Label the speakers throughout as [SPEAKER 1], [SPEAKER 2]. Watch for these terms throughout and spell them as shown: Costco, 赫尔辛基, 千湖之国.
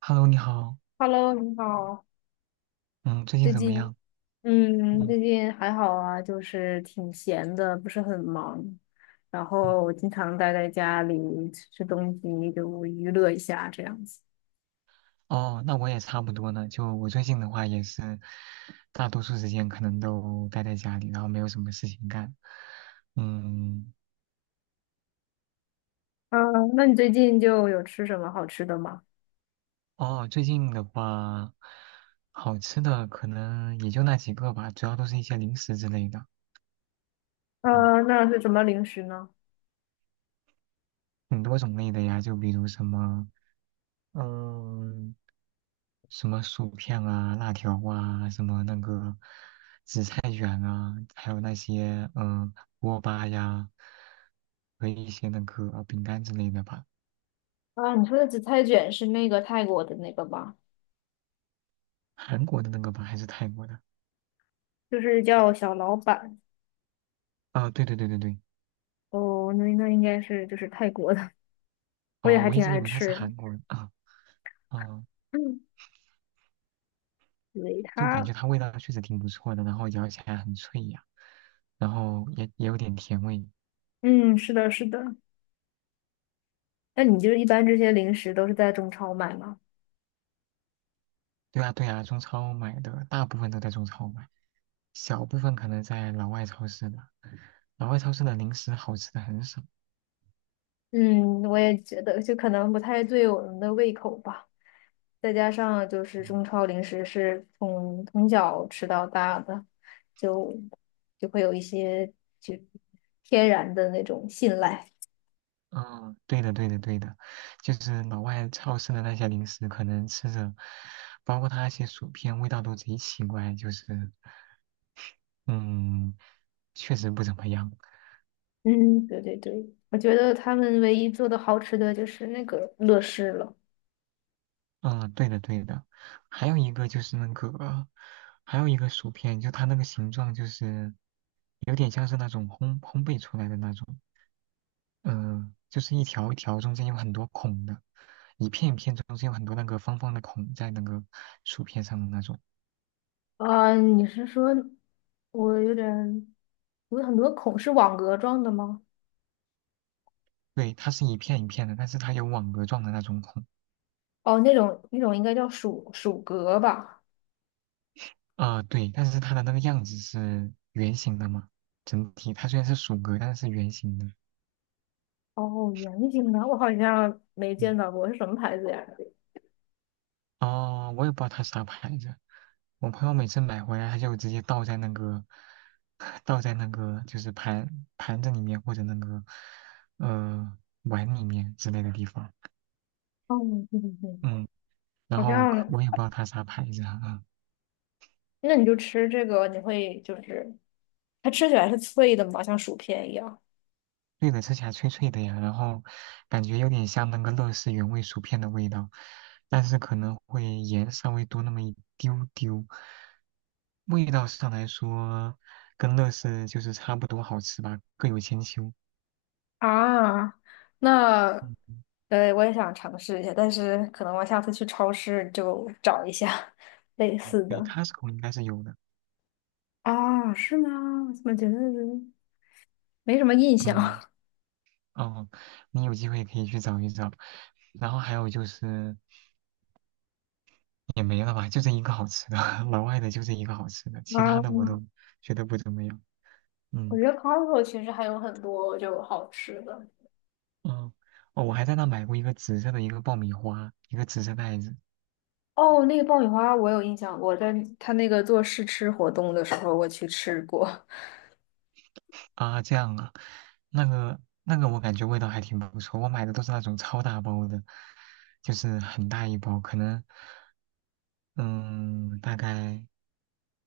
[SPEAKER 1] Hello，你好，
[SPEAKER 2] Hello，你好。
[SPEAKER 1] 嗯，最近
[SPEAKER 2] 最
[SPEAKER 1] 怎么
[SPEAKER 2] 近，
[SPEAKER 1] 样？嗯
[SPEAKER 2] 最近还好啊，就是挺闲的，不是很忙。然
[SPEAKER 1] 嗯，
[SPEAKER 2] 后我经常待在家里吃吃东西，就娱乐一下这样子。
[SPEAKER 1] 哦，那我也差不多呢。就我最近的话，也是大多数时间可能都待在家里，然后没有什么事情干。嗯，
[SPEAKER 2] 嗯，那你最近就有吃什么好吃的吗？
[SPEAKER 1] 哦，最近的话，好吃的可能也就那几个吧，主要都是一些零食之类的，嗯，
[SPEAKER 2] 嗯，那是什么零食呢？
[SPEAKER 1] 很多种类的呀，就比如什么，嗯。什么薯片啊、辣条啊、什么那个紫菜卷啊，还有那些嗯锅巴呀和一些那个饼干之类的吧。
[SPEAKER 2] 啊，你说的紫菜卷是那个泰国的那个吧？
[SPEAKER 1] 韩国的那个吧，还是泰国的？
[SPEAKER 2] 就是叫小老板。
[SPEAKER 1] 啊，对对对对对，
[SPEAKER 2] 哦，那应该是就是泰国的，我也
[SPEAKER 1] 哦，
[SPEAKER 2] 还
[SPEAKER 1] 我一
[SPEAKER 2] 挺
[SPEAKER 1] 直以
[SPEAKER 2] 爱
[SPEAKER 1] 为他是
[SPEAKER 2] 吃。
[SPEAKER 1] 韩国人啊，哦，
[SPEAKER 2] 嗯，维
[SPEAKER 1] 就感
[SPEAKER 2] 他。
[SPEAKER 1] 觉它味道确实挺不错的，然后咬起来很脆呀，然后也有点甜味。
[SPEAKER 2] 嗯，是的，是的。那你就是一般这些零食都是在中超买吗？
[SPEAKER 1] 对啊对啊，中超买的大部分都在中超买，小部分可能在老外超市的。老外超市的零食好吃的很少。
[SPEAKER 2] 嗯，我也觉得，就可能不太对我们的胃口吧。再加上就是中超零食是从小吃到大的，就就会有一些就天然的那种信赖。
[SPEAKER 1] 嗯，对的，对的，对的，就是老外超市的那些零食，可能吃着，包括它那些薯片，味道都贼奇怪，就是，嗯，确实不怎么样。
[SPEAKER 2] 嗯，对对对，我觉得他们唯一做的好吃的就是那个乐事了。
[SPEAKER 1] 嗯，对的，对的。还有一个就是那个，还有一个薯片，就它那个形状就是有点像是那种烘焙出来的那种，嗯、就是一条一条中间有很多孔的，一片一片中间有很多那个方方的孔在那个薯片上的那种。
[SPEAKER 2] 啊，你是说我有点有很多孔是网格状的吗？
[SPEAKER 1] 对，它是一片一片的，但是它有网格状的那种孔。
[SPEAKER 2] 哦，那种应该叫薯薯格吧？
[SPEAKER 1] 啊，对，但是它的那个样子是圆形的嘛，整体它虽然是鼠格，但是是圆形的。
[SPEAKER 2] 哦，圆形的，我好像没见
[SPEAKER 1] 嗯，
[SPEAKER 2] 到过，是什么牌子呀？
[SPEAKER 1] 哦，我也不知道它啥牌子，我朋友每次买回来，他就直接倒在那个，倒在那个就是盘子里面或者那个呃碗里面之类的地方。
[SPEAKER 2] 哦，对对对，
[SPEAKER 1] 嗯，然
[SPEAKER 2] 好
[SPEAKER 1] 后可
[SPEAKER 2] 像，
[SPEAKER 1] 我也不知道它啥牌子啊。嗯
[SPEAKER 2] 那你就吃这个，你会就是它吃起来是脆的嘛，像薯片一样。
[SPEAKER 1] 对的，吃起来脆脆的呀，然后感觉有点像那个乐事原味薯片的味道，但是可能会盐稍微多那么一丢丢。味道上来说，跟乐事就是差不多好吃吧，各有千秋。
[SPEAKER 2] 啊，那，
[SPEAKER 1] 嗯
[SPEAKER 2] 我也想尝试一下，但是可能我下次去超市就找一下类
[SPEAKER 1] 嗯，
[SPEAKER 2] 似
[SPEAKER 1] 对
[SPEAKER 2] 的。
[SPEAKER 1] ，Costco 应该是有的。
[SPEAKER 2] 啊，是吗？我怎么觉得没什么印象？
[SPEAKER 1] 嗯，
[SPEAKER 2] 啊，
[SPEAKER 1] 哦，你有机会可以去找一找。然后还有就是也没了吧，就这一个好吃的，老外的就这一个好吃的，其他的我都觉得不怎么样。
[SPEAKER 2] 我
[SPEAKER 1] 嗯。
[SPEAKER 2] 觉得 Costco 其实还有很多就好吃的。
[SPEAKER 1] 嗯，哦，我还在那买过一个紫色的一个爆米花，一个紫色袋子
[SPEAKER 2] 哦，那个爆米花我有印象，我在他那个做试吃活动的时候我去吃过。
[SPEAKER 1] 啊，这样啊，那个我感觉味道还挺不错，我买的都是那种超大包的，就是很大一包，可能嗯，大概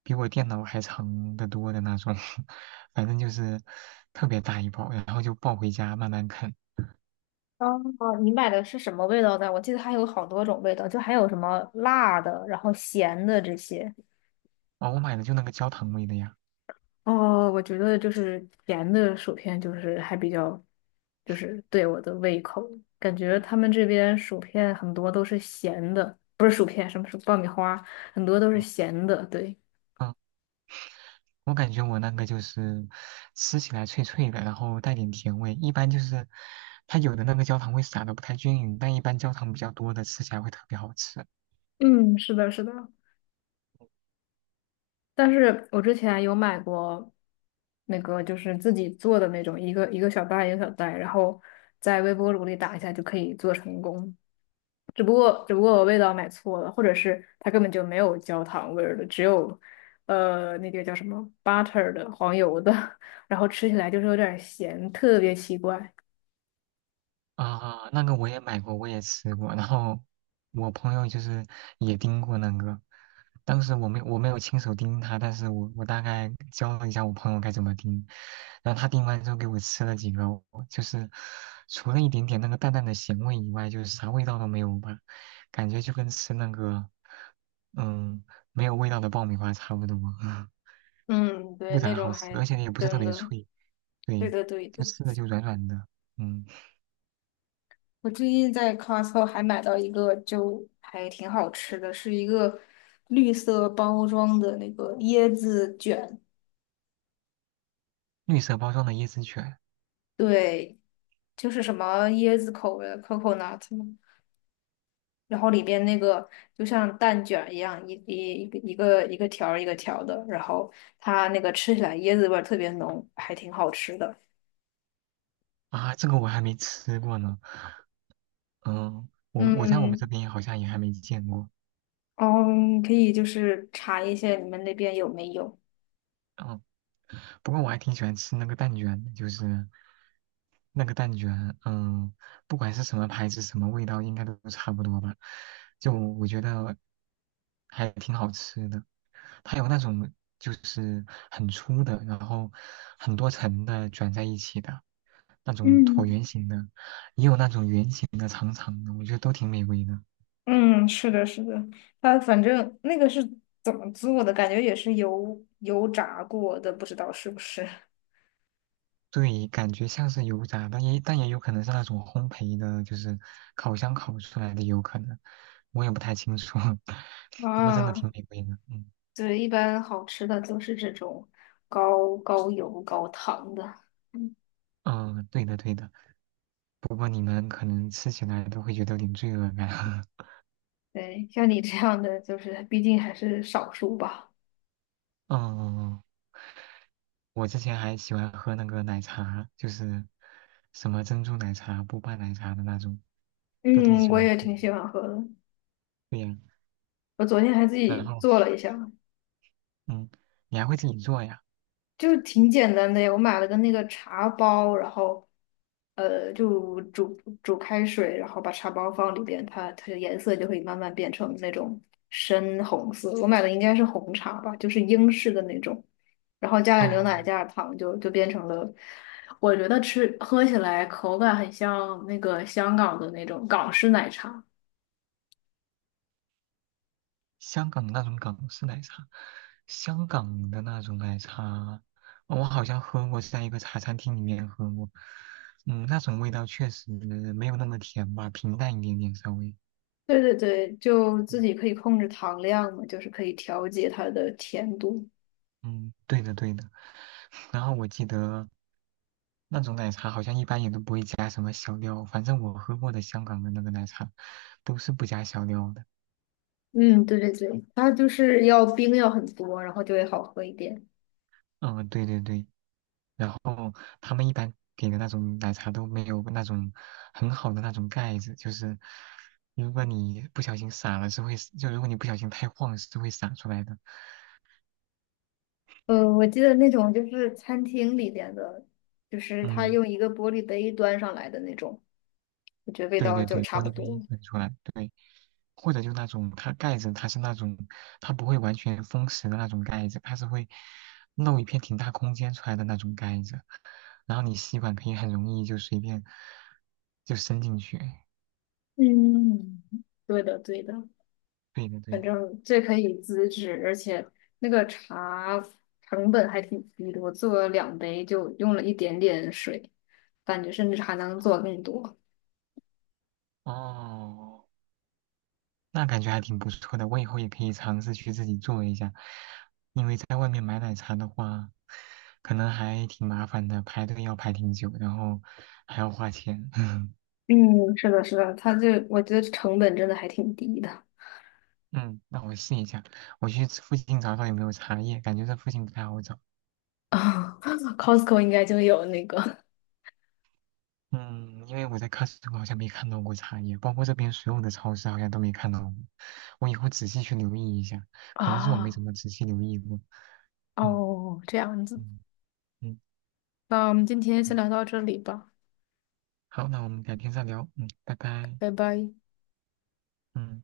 [SPEAKER 1] 比我电脑还长得多的那种，反正就是特别大一包，然后就抱回家慢慢啃。
[SPEAKER 2] 哦，你买的是什么味道的？我记得还有好多种味道，就还有什么辣的，然后咸的这些。
[SPEAKER 1] 哦，我买的就那个焦糖味的呀，
[SPEAKER 2] 哦，我觉得就是甜的薯片就是还比较，就是对我的胃口。感觉他们这边薯片很多都是咸的，不是薯片，什么是爆米花，很多都是咸的。对，
[SPEAKER 1] 嗯我感觉我那个就是吃起来脆脆的，然后带点甜味。一般就是它有的那个焦糖会撒的不太均匀，但一般焦糖比较多的吃起来会特别好吃
[SPEAKER 2] 嗯，是的，是的，但是我之前有买过那个就是自己做的那种，一个一个小袋一个小袋，然后在微波炉里打一下就可以做成功。只不过我味道买错了，或者是它根本就没有焦糖味儿的，只有那个叫什么 butter 的黄油的，然后吃起来就是有点儿咸，特别奇怪。
[SPEAKER 1] 啊。那个我也买过，我也吃过，然后我朋友就是也盯过那个，当时我没有亲手盯他，但是我大概教了一下我朋友该怎么盯，然后他盯完之后给我吃了几个，我就是除了一点点那个淡淡的咸味以外，就是啥味道都没有吧。感觉就跟吃那个嗯，没有味道的爆米花差不多，
[SPEAKER 2] 嗯，对，
[SPEAKER 1] 不
[SPEAKER 2] 那
[SPEAKER 1] 咋
[SPEAKER 2] 种
[SPEAKER 1] 好吃，
[SPEAKER 2] 还
[SPEAKER 1] 而且也不是特
[SPEAKER 2] 真
[SPEAKER 1] 别
[SPEAKER 2] 的，
[SPEAKER 1] 脆，
[SPEAKER 2] 对
[SPEAKER 1] 对，
[SPEAKER 2] 的对
[SPEAKER 1] 就
[SPEAKER 2] 的。
[SPEAKER 1] 吃的就软软的。嗯，
[SPEAKER 2] 我最近在 Costco 还买到一个，就还挺好吃的，是一个绿色包装的那个椰子卷，
[SPEAKER 1] 绿色包装的椰子卷
[SPEAKER 2] 对，就是什么椰子口味的 coconut 嘛，然后里边那个就像蛋卷一样，一个一个条儿一个条儿的，然后它那个吃起来椰子味儿特别浓，还挺好吃的。
[SPEAKER 1] 啊，这个我还没吃过呢。嗯，我在我们这
[SPEAKER 2] 嗯，
[SPEAKER 1] 边好像也还没见过。
[SPEAKER 2] 哦，你可以就是查一下你们那边有没有。
[SPEAKER 1] 嗯。不过我还挺喜欢吃那个蛋卷的，就是那个蛋卷，嗯，不管是什么牌子、什么味道，应该都差不多吧。就我觉得还挺好吃的，它有那种就是很粗的，然后很多层的卷在一起的那种椭
[SPEAKER 2] 嗯。
[SPEAKER 1] 圆形的，也有那种圆形的、长长的，我觉得都挺美味的。
[SPEAKER 2] 嗯，是的，是的，它反正那个是怎么做的，感觉也是油油炸过的，不知道是不是。
[SPEAKER 1] 对，感觉像是油炸，但也有可能是那种烘焙的，就是烤箱烤出来的，有可能，我也不太清楚。不过真的
[SPEAKER 2] 啊，
[SPEAKER 1] 挺美味的，嗯
[SPEAKER 2] 对，一般好吃的都是这种高高油高糖的。嗯，
[SPEAKER 1] 嗯，对的对的。不过你们可能吃起来都会觉得有点罪恶感。
[SPEAKER 2] 对，像你这样的，就是毕竟还是少数吧。
[SPEAKER 1] 嗯，我之前还喜欢喝那个奶茶，就是什么珍珠奶茶、波霸奶茶的那种，都挺
[SPEAKER 2] 嗯，
[SPEAKER 1] 喜
[SPEAKER 2] 我
[SPEAKER 1] 欢
[SPEAKER 2] 也
[SPEAKER 1] 喝
[SPEAKER 2] 挺喜欢喝的，
[SPEAKER 1] 对呀，
[SPEAKER 2] 我昨天还自
[SPEAKER 1] 然
[SPEAKER 2] 己
[SPEAKER 1] 后
[SPEAKER 2] 做了一下。
[SPEAKER 1] 嗯，你还会自己做呀？
[SPEAKER 2] 就挺简单的呀，我买了个那个茶包，然后，就煮开水，然后把茶包放里边，它的颜色就会慢慢变成那种深红色。我买的应该是红茶吧，就是英式的那种，然后加点牛奶，
[SPEAKER 1] 嗯。
[SPEAKER 2] 加点糖就，就变成了。我觉得吃喝起来口感很像那个香港的那种港式奶茶。
[SPEAKER 1] 香港的那种港式奶茶，香港的那种奶茶，我好像喝过，在一个茶餐厅里面喝过。嗯，那种味道确实没有那么甜吧，平淡一点点稍微。
[SPEAKER 2] 对对对，就
[SPEAKER 1] 嗯，
[SPEAKER 2] 自己可以控制糖量嘛，就是可以调节它的甜度。
[SPEAKER 1] 嗯对的对的。然后我记得那种奶茶好像一般也都不会加什么小料，反正我喝过的香港的那个奶茶都是不加小料的。
[SPEAKER 2] 嗯，对对对，它就是要冰要很多，然后就会好喝一点。
[SPEAKER 1] 嗯，对对对。然后他们一般给的那种奶茶都没有那种很好的那种盖子，就是如果你不小心洒了是会，就如果你不小心太晃是会洒出来的。
[SPEAKER 2] 我记得那种就是餐厅里边的，就是它
[SPEAKER 1] 嗯，
[SPEAKER 2] 用一个玻璃杯端上来的那种，我觉得味
[SPEAKER 1] 对
[SPEAKER 2] 道
[SPEAKER 1] 对
[SPEAKER 2] 就
[SPEAKER 1] 对，
[SPEAKER 2] 差
[SPEAKER 1] 玻
[SPEAKER 2] 不
[SPEAKER 1] 璃
[SPEAKER 2] 多。
[SPEAKER 1] 杯喷出来，对，或者就那种它盖子它是那种它不会完全封实的那种盖子，它是会露一片挺大空间出来的那种盖子，然后你吸管可以很容易就随便就伸进去。
[SPEAKER 2] 嗯，对的，对的，
[SPEAKER 1] 对的对
[SPEAKER 2] 反
[SPEAKER 1] 的。
[SPEAKER 2] 正这可以自制，而且那个茶成本还挺低的，我做了两杯就用了一点点水，感觉甚至还能做更多。
[SPEAKER 1] 哦，那感觉还挺不错的，我以后也可以尝试去自己做一下，因为在外面买奶茶的话，可能还挺麻烦的，排队要排挺久，然后还要花钱。
[SPEAKER 2] 嗯，是的，是的，它这我觉得成本真的还挺低的。
[SPEAKER 1] 嗯，那我试一下，我去附近找找有没有茶叶，感觉这附近不太好找。
[SPEAKER 2] 啊 ，Costco 应该就有那个。
[SPEAKER 1] 嗯，因为我在 COST 好像没看到过茶叶，包括这边所有的超市好像都没看到过。我以后仔细去留意一下，可能是我没
[SPEAKER 2] 啊，
[SPEAKER 1] 怎么仔细留意过。
[SPEAKER 2] 哦，这样子，
[SPEAKER 1] 嗯嗯
[SPEAKER 2] 那我们今天
[SPEAKER 1] 嗯，
[SPEAKER 2] 先
[SPEAKER 1] 嗯
[SPEAKER 2] 聊到这里吧，
[SPEAKER 1] 好，那我们改天再聊。嗯，拜拜。
[SPEAKER 2] 拜拜。
[SPEAKER 1] 嗯，